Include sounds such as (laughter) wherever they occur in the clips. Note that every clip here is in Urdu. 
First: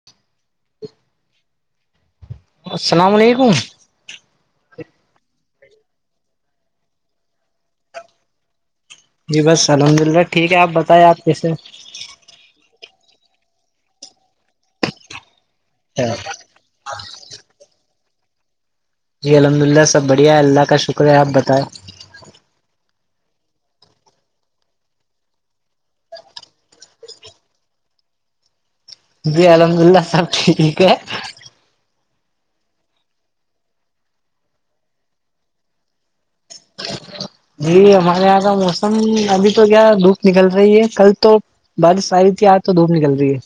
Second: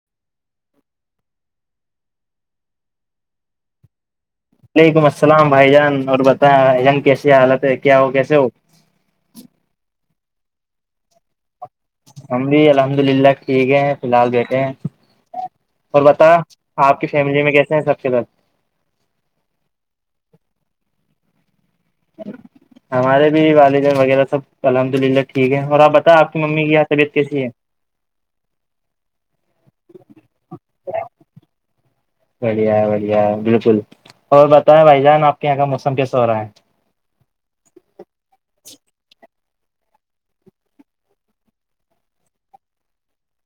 (inaudible) السلام علیکم وعلیکم السلام بھائی جان اور بتائیں بھائی جان کیسی حالت ہے کیا ہو کیسے ہو جی بس الحمد اللہ ٹھیک ہے آپ بتائییں آپ کیسے ہم بھی الحمد للہ ٹھیک ہے فی الحال بیٹھے ہیں اور بتاے ہ آپ کی فیملی میں کیسے ہیں سب کے سب جی الحمد للہ سب بڑھیا ہے اللہ کا شکر ہے آپ بتائیں جی (inaudible) ہمارے بھی والدین وغیرہ سب الحمد للہ ٹھیک ہے اور آپ بتاے آپ کی ممی کی یہ طبیعت کیسی ہے جی الحمد اللہ سب ٹھیک ہے بڑھیا ہے بڑھیا ہے بالکل اور بتائیں بھائی جان آپ کے یہاں کا موسم کیسا ہو رہا ہے جی ہمارے یہاں کا موسم ابھی تو کیا دھوپ نکل رہی ہے کل تو بارش آرہی تھی آج تو دھوپ نکل رہی ہے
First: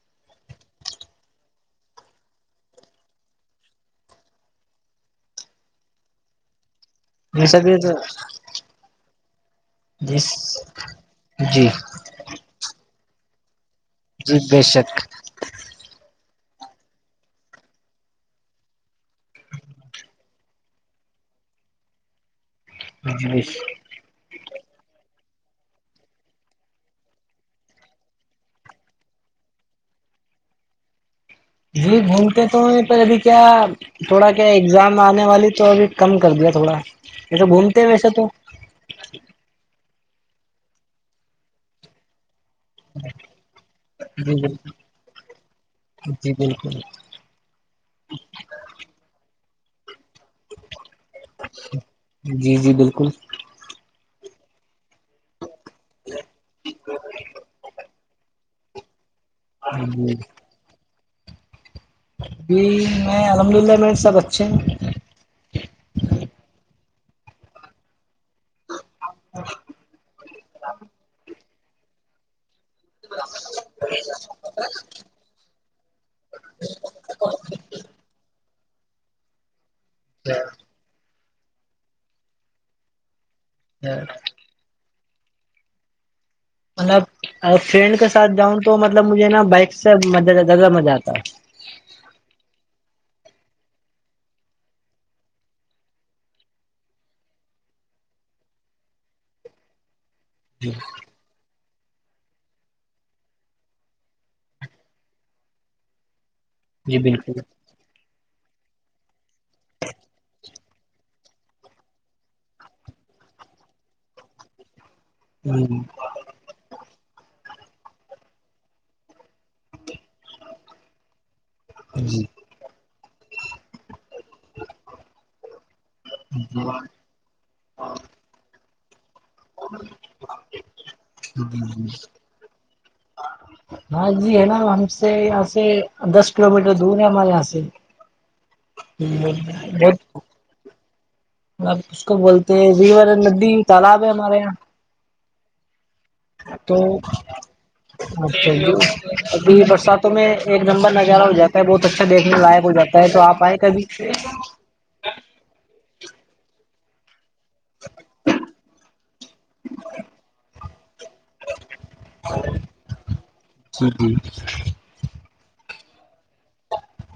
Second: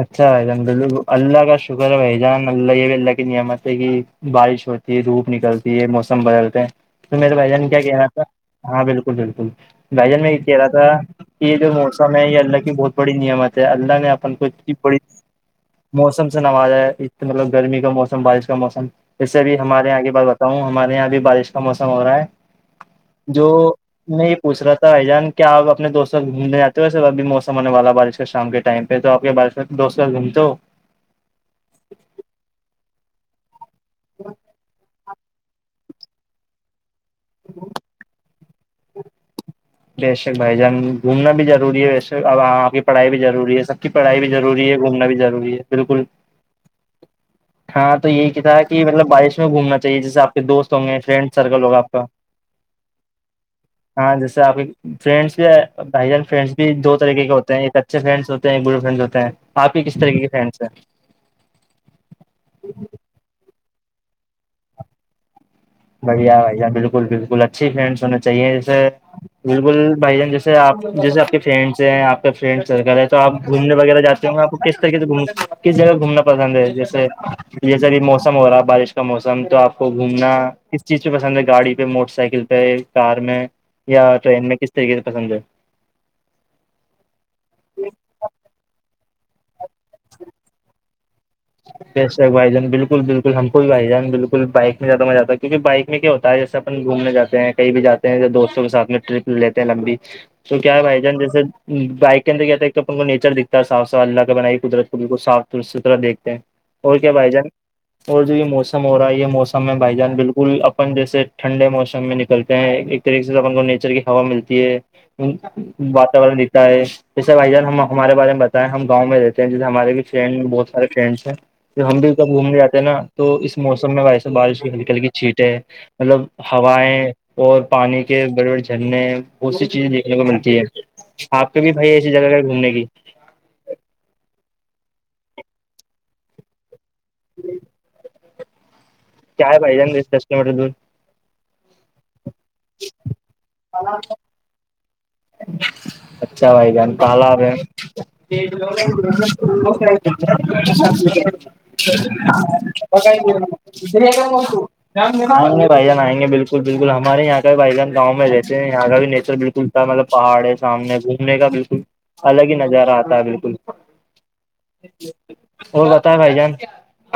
اچھا بائیان بال اللہ کا شکر ہے بھائی جان اللہ یہ بھی اللہ کی نعمت ہے کہ بارش ہوتی ہے دھوپ نکلتی ہے موسم بدلتے ہیں تو میرے یہ بھائی سب جان یہ کیا کہنا تھا ہاں بالکل بالکل بھائی جی جان میں یہ کہہ رہا تھا کہ یہ جی جو موسم ہے یہ اللہ کی بہت بڑی نعمت ہے اللہ نے اپن جی کچھ بے شک موسم سے نوازا ہے مطلب گرمی کا موسم بارش کا موسم جیسے بھی ہمارے یہاں کی بات بتاؤں ہمارے یہاں بھی بارش کا موسم ہو رہا ہے جی جو نہیں یہ پوچھ رہا تھا بھائی جان کیا آپ اپنے دوستوں گھومنے جاتے ہو سر ابھی موسم ہونے والا بارش کا شام کے ٹائم پھر تو آپ کے بعد میں دوست س گھومتے ہو جی گھومتے تو یہ پر ابھی کیا تھوڑا کیا اگزام آنے والی تو ابھی کم کر دیا تھوڑا جیسے گھومتے ہیں ویسے تو بیشک بھائی جان گھومنا بھی ضروری ہے ویسے اب آپ کی پڑھائی بھی ضروری ہے سب کی پڑھائی بھی جی بالکل ضروری ہے گھومنا بھی ضروری ہے بالکل جی بالکل ہاں تو یہی کی تھا کہ مطلب بارش میں گھومنا چاہیے جیسے آپ کے دوست ہوں گے فرینڈ سرکل ہوگا آپ کا جی جی بالکل ہاں جیسے آپ کے فرینڈس بھی بھائی جان فریڈس بھی دو طریقے کے ہوتے ہیں ایک اچھے فرینڈس ہوتے ہیں گڈ فرینڈ ہوتے ہیں آپ کے کس طرح جی کی فرینڈس ہیں جی میں الحمد للہ میرے سب اچھے ہیں بڑھیا بھیا بالکل بالکل اچھی چاہیے جیسے بالکل بھائی جان جیسے آپ جیسے آپ کے فرینڈس ہیں آپ کا فرینڈ سرکل ہے توآپ گھومنے وغیرہ جاتے ہیں آپ کو کس طریقے سے گھوم سکتے کس جگہ گھومنا پسند ہے جیسے جیسے ابھی موسم ہو رہا بارش کا موسم تو آپ کو گھومنا کس چیز پہ پسند ہے گاڑی پہ موٹر سائیکل پہ کار میں یا ٹرین میں کس س کے پسند ہے مطلب فرینڈ کے ساتھ جاؤں تو مطلب مجھے نا بائک سے زیادہ مزہ آتا ہے بےشک بائی جان بالکل بالکل ہم کو بھی بائی جان بالکل بائک میں زیادہ مزہ آتا کیونکہ بائک میں کیا ہوتا جیسے اپن گھومنے جاتے ہیں کہیں بھی جاتے ہیں دوستوں کے سات میں ٹرپ لیتے ہیں لمبی تو جی کیا ہے بھائی جان جیسے بائک کے اندر کیایا ہے تو اپ کویچر دکھتا ہے صا صاف اللہ کا بنائی قدرت کو بالکل صاف ستھرایکھتے ہیں اور جی کیا بھائی بالکل جان اور جو یہ موسم ہو رہا ہے یہ موسم میں بھائی جان بالکل اپن جیسے ٹھنڈے موسم میں نکلتے ہیں ایک طریقے سے اپ کو نیچر کی ہوا ملتی ہے واتاورن ہے جیسے بھائی جان ہمارے بارے بتاائے ہم گاؤں رہتے ہیں جیسے ہمارے فٹرینڈ میں بہت سارے ہم ہ بھی جی کب گھومنے جاتے ہیں نا تو اس موسم میں ویسے بارش ہلکی ہلکی چھیٹیں ہے مطلب ہویں اور پانی کے بڑے بڑے جھرنے بہت سی چیزیں دیکھنے کو ملتی ہے آپ کے بھی بھائی ایسی جگہ ہے گھومنے کی جی ہے نا ہم سے یہاں سے دس کلو میٹر دور ہے ہمل حے کیا ہے بھائی ج بیس دس کلو میٹر دور مطلب اس کو بولتے ہیں ریور ندی تالاب ہے ہمارے یہاں (inaudible) اچھا بھائی تو جان پال رہ ہے ابھی اری برساتوں میں ایک کا نمبر نظارہ ہو جاتا ہے بہت اچھا دیکھنے لائق ہو جاتا ہے تو آپ آئے کر کبھی آئیں گے بھائی جان آئ گے بالکل بالکل ہمارے یہاں کا بھی بھائی جان گاؤں میں رہتے ہیں یہاں کا بھی نیچر بالکل مطلب پہاڑے سامنے گھومنے کا بالکل الگ ہی نظارہ آتا ہے بالکل جی جی اور بتائے بھائی جان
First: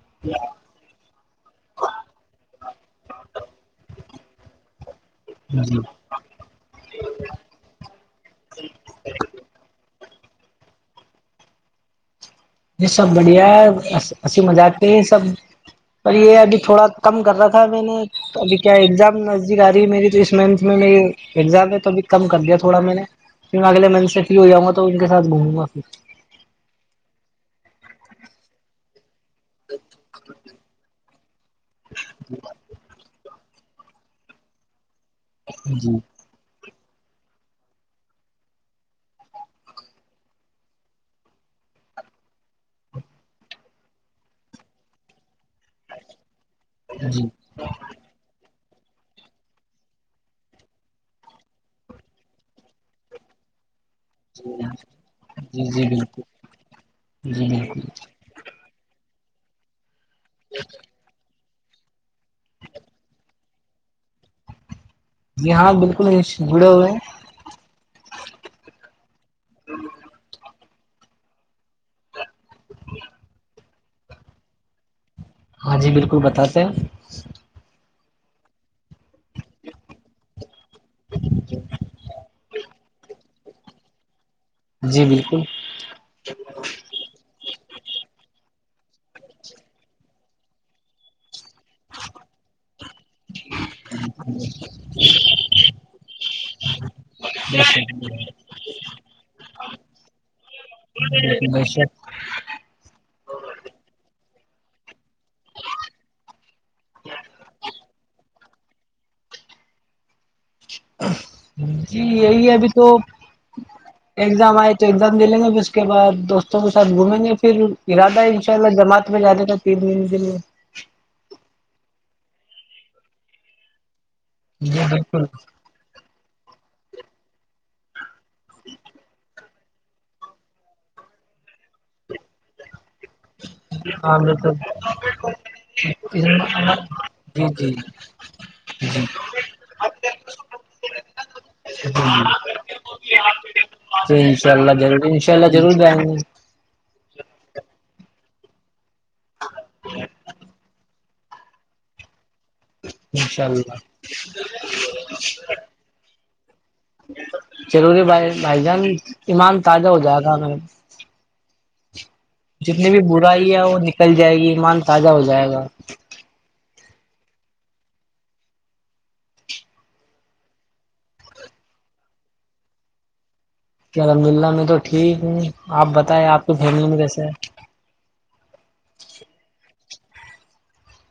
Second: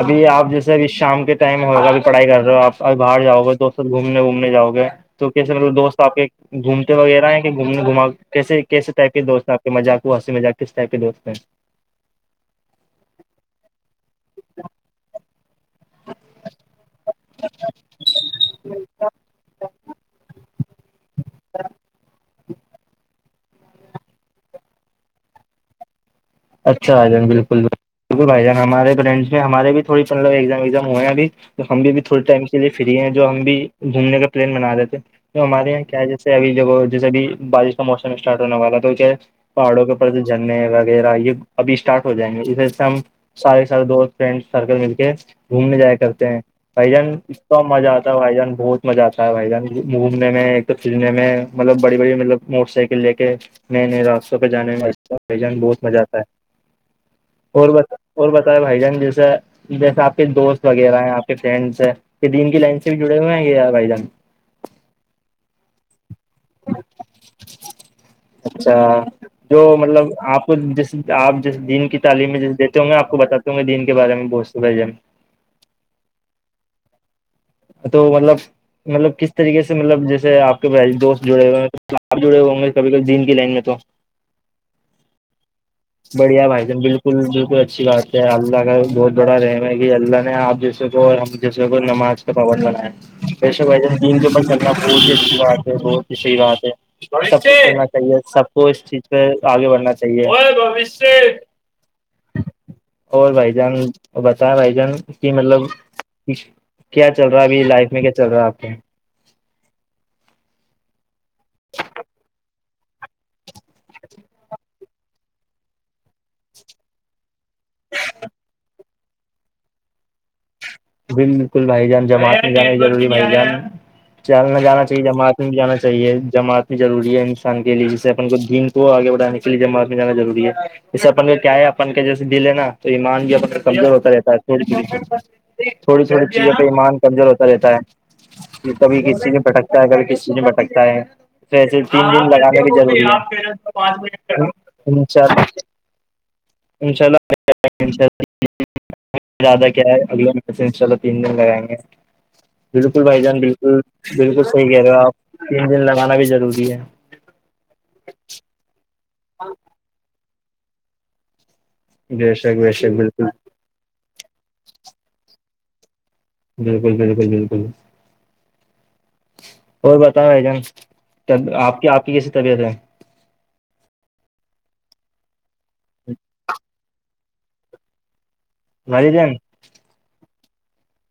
ابھی آپ جیسے اب شام کے ٹائم ہوگا اھی پڑھائی کر رہے ہو آپ ا باہر جاؤ گے دوست س گھومنے وومنے جاؤ گے تو کیسے مل جی دوست آپ کے گھومتے وغیرہ ہیں گھومنے گھا کیسے کیسے ٹائپ کے دوست ہیں آپ کے مذاق کونسی ما کس ٹائپ کے دوست ہیں یہ سب بڑھیا ہے اسسی مذاقتے ہیں سب پر یہ ابھی تھوڑا کم کر رہا تھا میں نے تو ابھی کیا ایگزام نزدیک آ رہی ہے میری تو اس منتھ میں میری ایگزام میںہ تو بھی کم کر دیا تھوڑا میں نے پھر میں اگلے منچ سے فری ہو جاں گا تو ان کے ساتھ گھوموں گا پھر اچھا بھائی جان بالکلل بالکل بھائی جان ہمارے ف ہمارے بھی تھوڑی ملزامزام ہوئے ہیں اب تو ہم بھی تھوڑے ٹائم کے لیے فری ہیں جو ہم بھی گھومنے کا پلان بنا رہے تھے تو ہمارے یہاں جی کیا سے اب جب جیسے ابھی بارش کا موسم اسٹارٹ ہونے والا تو کیا پہاڑوں کے اوپر جھرنے وغیرہ یہ ابھی اسٹارٹ ہو جائیں گے اس و سے ہم سارے سارے دوست فرینڈ سرکل مل کے گھومنے جایا کرتے ہیں بھائی جان جی اتنا مزہ آتا بھائی جان بہت مزہ آتا ہے بھائی جان گھومنے میں ایک تو پھرنے میں مطلب بڑی بڑی مطلب موٹر سائیکل لے کے میں راستوں پہ جانے میں بان جی بہت جی مزہ آتا بالکل جی بالکل اور بتائے بھائی جان جیسے جیسے آپ آ کے دوست وغیرہ ہیں آپ کے فرینڈس ہیں یہ دین کی لائن سے بھی جڑے ہوئے ہیں ار بھائی جان جی ہاں بالکل جڑے ہوئے ہیں اچھا جو مطلب آپ کو جس آپ جس دن کی تعلیم میں دیتے ہوں گے آپ کو بتے ہوںے دین کے بارے میں بو س ہاں جی بالکل بتاتے ہیں تو مطلب مطلب کس طریقے سے مطلب جیس آپ دوست جڑے ہوئےب جڑے ہوئےوں گے کبھی کب دین لائن میں تو جی بالکل بڑھیا بھائی جان بالکل بالکل اچھی بات ہے اللہ کا بہت بڑا رحم ہے کہ اللہ نے آپ تو ہم جیسے کو نماز کا پاون بنائے ہیں ویسے ویسے دین کے چلنا بہت ہی اچھی بات ہے بہت ہی صحیح بات ہے سب کو بے سنا شک چاہیے سب کو اس چیز پہ آگے بڑھنا چاہیے ج (unintelligible) اور بھائی جان بتیں بھائی جان کی مطلب کیا چل رہا ہے ابھی لائف میں کیا چل رہا ہے آپ کے جی یہی ہے ابھی تو ایگزام آئے تو ایگزام دے لیں گے پھر اس کے بعد دوستوں کے ساتھ گھومیں گے پھر پھر ارادہ ہے ان شاء اللہ جماعت میں جانے کا تین تین دن بالکل بھائی جان جماعت میں جانانی ضروری بھائی جان چلنا جی جانا چاہیے بالکل جماعت میں بھی جانا چاہیے جمع ضروری ہے انسان کے لیے جسے اپن کو دین کو آگے بڑھانے کے لیے جماعت میں جانا روری ہے جے اپن کو کیا ہے اپن کے جیسے دل ہے نا تو ایمان بھی اپ کا کمزور ہوتا ہاں رہتا بالکل ہے تھوڑی تھوڑی چیزوں پہ ایمان کمزور ہوتا جی رہتا جی ہے یہ کبھی کس چیزیں بٹکتا ہے کبھی کس چیز میں بٹکتا ہے پسے تین دن لگانے کی جلی تو ان شاء اللہ ضرور ان اناء شاء اللہ ضرور جائیں گے ان شاء اللہ زدہ کیا ہے ع چلو تین دن لگائیں گے بالکل بھائی ان جان شاء اللہ بالکل بالکل صحیح کہہ رہے ہو آپ تین دن لگانا بھی ضروری ہے ضروری بھائی بھائی جان ایمان تازہ ہو جائے گ ان بے شک بے جتنی شک بھی بالکل برئی ہے وہ نکل جائے گی ای مان تازہ ہو جائے گا بالکل بالکل بالکل اور بتائیں اجان آپ کی آپ کی کیسی طبیعت ہے کیا الحمد اللہ میں تو ٹھیک ہوں آپ بتائائے آپ کی فیملی میں کیسے ہے بری جین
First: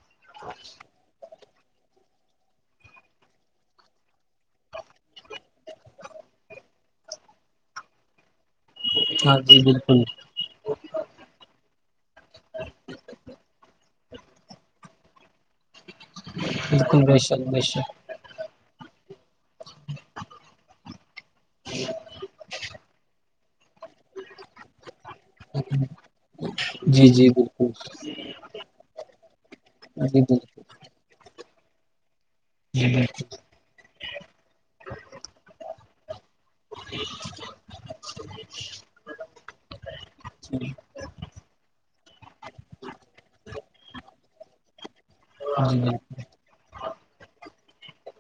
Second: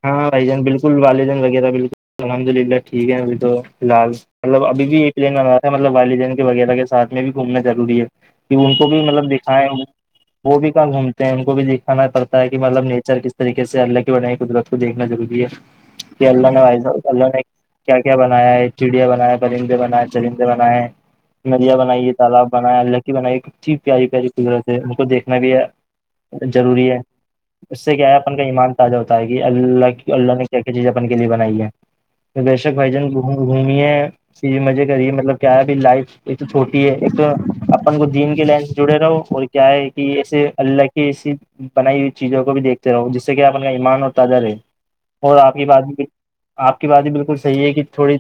ہاں بھائی جان بالکل وال جان وغیرہ بالکل الحمد للہ ٹھیک ہے ابھی تو فی الحال مطلب ابھی بھی ایک دین آا تھا مطلب والدین کے وغیرہ کے ساتھ میں بھی گھومنا ضروری ہے کہ ان کو بھی مطلب ہاں دکھیں جی وہ بالکل وہ بھی کہاں گھومتے ہیں ان کو بھی دکھانا پڑتا ہے کہ مطلب نیچر کس طریقے سے اللہ کی بنائی کی قدرت کو دیکھنا ضروری ہے کہ اللہ نے بالکل بے اللہ نے شک بے کیا کیا بنایا ہے چڑیا بنایا ہے پرندے بنائے ہیں چندے بنائے ہیں مدھیا بنائیے تالاب بنائےیا ال لکی بائیے اچ پیاری پیاری قدرت ہے ان کو دیکھنا بھی ہے شک ضروری ہے جی جی بالکل اس سے کیا ہے اپن کا ایمان تازہ ہوتا ہے کہ اللہ کی جی اللہ نے کیا بالکل کیا چیز اپنے کے لیے بنائی ہے بشک بھجن گ گھمیے چیز مزے کریے مطلب کیا ہے ابھی لائف ایک تو چھوٹی ہے ایک تو اپن کو دین کے لائن سے جڑے رہو اور کیا ہے کہ ایسے اللہ کی ایسی بنائی ہوئی چیزوں کو بھی دیکھتے رہو جس سے کہ آپ اپ کا ایمان اور تادر ہے اور آپ کی جی بات بالکل آپ کی بات بھی بالکل صحیح ہے کہ تھوڑی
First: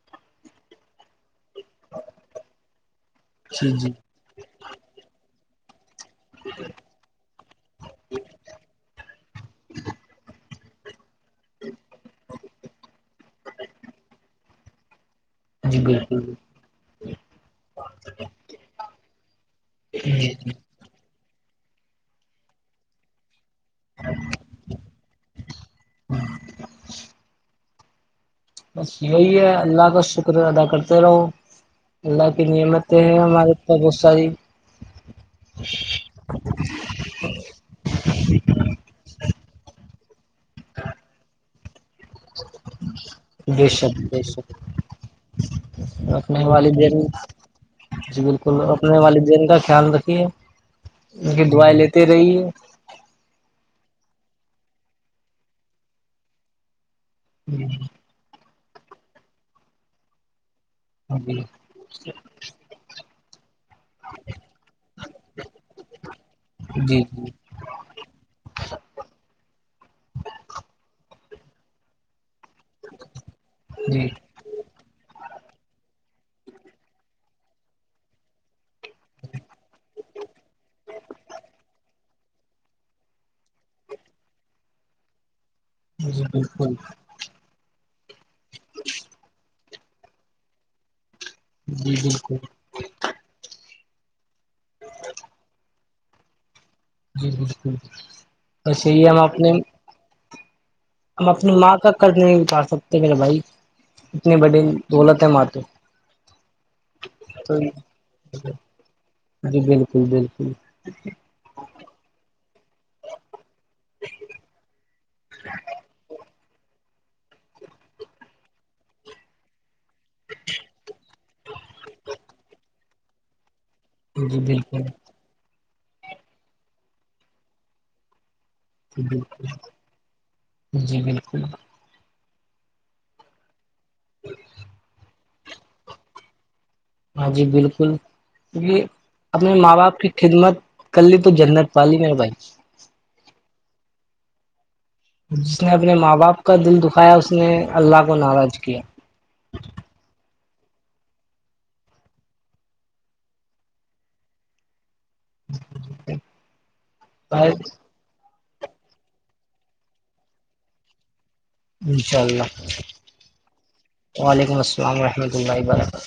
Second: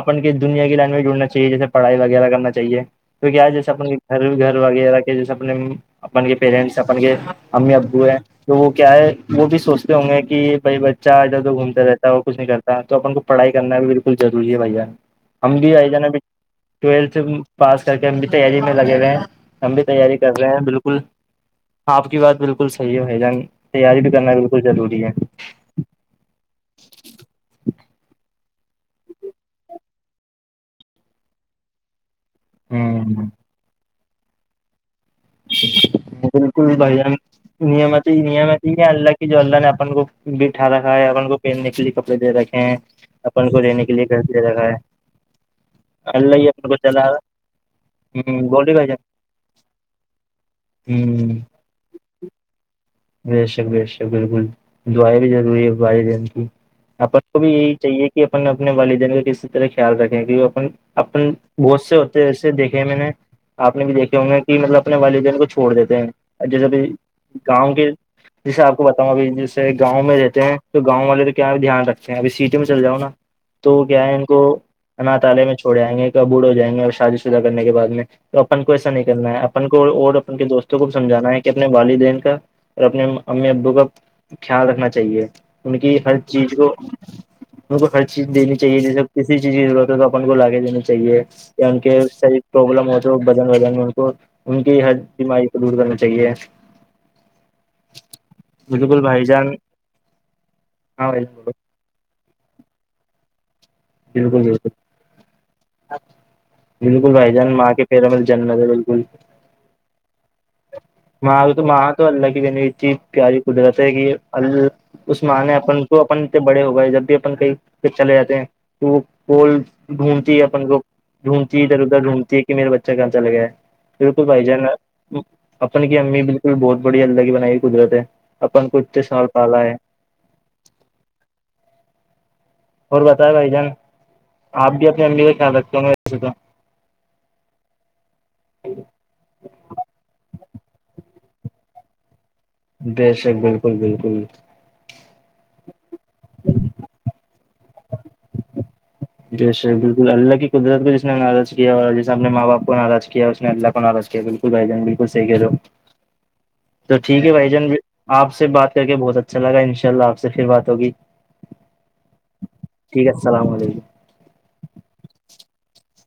اپن کی دنیا کی لینگویج ڈڑنا چاہیے جیسے پڑھائی وغیرہ کرنا چاہیے کی کیا جیسے جی جی اپنے گھر گھر وغیرہ کے جیسے اپنے اپن کے پیرنٹس اپن کے امی ابو ہیں تو وہ کیا ہے وہ بھی سوچتے ہوں گے یہ بھائی ب بچہ ج گھومتا رہتا ہے اور کچھ نہیں کرتا تو اپن کو پڑھائی کرنا بھی بالکل ضروری ہے بھیا ہم بھی جی آئی جان ناب بالکل ٹویلتھ پاس کر کے ہم بھی تیاری میں لگے ہوئے ہیں ہم بھی تیاری جی کر رہے جی ہیں بالکل بالکل ہ آپ کی بات بالکل صحیح ہے بھائی جان تیاری بھی کرنا بالکل ضروری ہے ہاں (unintelligible) بس یہی ہے اللہ کا شکر ادا کرتے رہو اللہ کی نعمتیں ہوں ہیں ہمارے بہت ساری بالکل بھائی جان نیمت ہی نیامتی ہی ہے اللہ کی جو اللہ نے اپپ کو بھیٹھا کاائے آپ کو پہننے کے لیے کپڑے دے رکھے ہیں اپن کو لینے کے لیے گھر دے رکھا ہے اللہ رکھنے ہی اپن کو والدین چلا جی رہا بالکل بولی بھائی جان رکھنے والدین کا خیال رکھیے ان ہ کی دعائ لیتے رہیے بے شک بے شک بالکل دعائیں بھی ضروری ہے بائی دین کی آ کو بھی یہی چاہیے کہ کہ اپن اپنے والدین کو کسی طرح خیال رکھیں کی اپن جی بہت سے ہوتے ہیں دیکھے میں نے آپ نے بھی دیکھے ہوںے کہ مطلب اپنے والدین کو چھوڑ دیتے ہیں جیسے بھی جی گاؤں کے جیسے آپ کو بتاؤں ا جیسے گاؤں میں رہتے ہیں تو گاؤں والے تو کیا دھیان رکھ ابھی سیٹی میں چل جاؤں نا تو کیا جی جی ہے ان کو تالے میں چھوڑ جائیں گے کب بوڑ ہو جائیں گے اور شادی شدہ کرنے کے بعد میں تو اپن کو ایسا نکلنا ہے اپن کو اور اپن کے دوستوں کو بھی سمجھانا ہے کہ اپنے والدین کا اور اپنے امی ابو کا خیال رکھنا چاہیے ان کی جی ہر جی چیز کو بالکل ان کو ہر چیز دینی چاہیے جیسے کسی چیز کی ضرورت ہے تو اپن کو لاے دینی چاہیے ان جی کے بالکل سح پرابلم ہوتی جو بدن ودن ہے ان کو ان کی ہر بیماری کو دور کرنا چاہیے جیک پھے بالکل یہ ہم بھائی اپنے جان ہاں بھائی ہم جان بولو۔ اپنی ماں کا قرض نہیں اتار سکتے میرے بھائی اتنے بالکل بڑے بالکل دولت ہے ماں تو بالکل بھائی جان تو ماں کے پیرا مل جننے تھا بالکل جی بالکل بالکل ماں تو مہ تو اللہ کہ ین وچی پیاری قدرت ہے کہ ال اس معنی اپن کو اپن بڑے ہوگئے جب بھی اپن کئی چلے جاتے ہیں تو وہ پول ڈھونڈتی ہے اپن کو ڈھونڈتی ہے ادھر ادھر ڈھونڈھتی ہے کہ میرا بچہ کونسا لگا ہے بالکل جی بھائی جانا بالکل اپن کی امی بالکل بہت بڑی الدگی بنائی گ قدرت ہے اپن کچھ بک جی بالکل اور بتائیں بھائی جان آپ بھی اپ فیملی کا خیال رکھتے ہوں گے ویسے تو ہاں جی بالکل یہ اپنے ماں باپ کی خدمت کللی تو جنت پالی میرا بھائی بے شک بالکل بالکل جس نے اپنے ماں باپ کا دل دکھایا اس نے اللہ کو ناراض کیا جیسے بالکل اللہ کی قدرت کو جس نے ناراض کیا اور جس اپنے ماں باپ کو ناراض کیا اس نے اللہ کو ناراض کیا بالکل بک بھائی جان بالکل صحیح کہ رہو تو ٹھیک ہے بھائی جان آپ سے بات کر کے بہت اچھا لگا ان شاء اللہ آپ سے پھر بات ہوگی انشاء اللہ ٹھیک ہے السلام علیکم وعلیکم السلام ورحمۃ اللہ و برکاتہ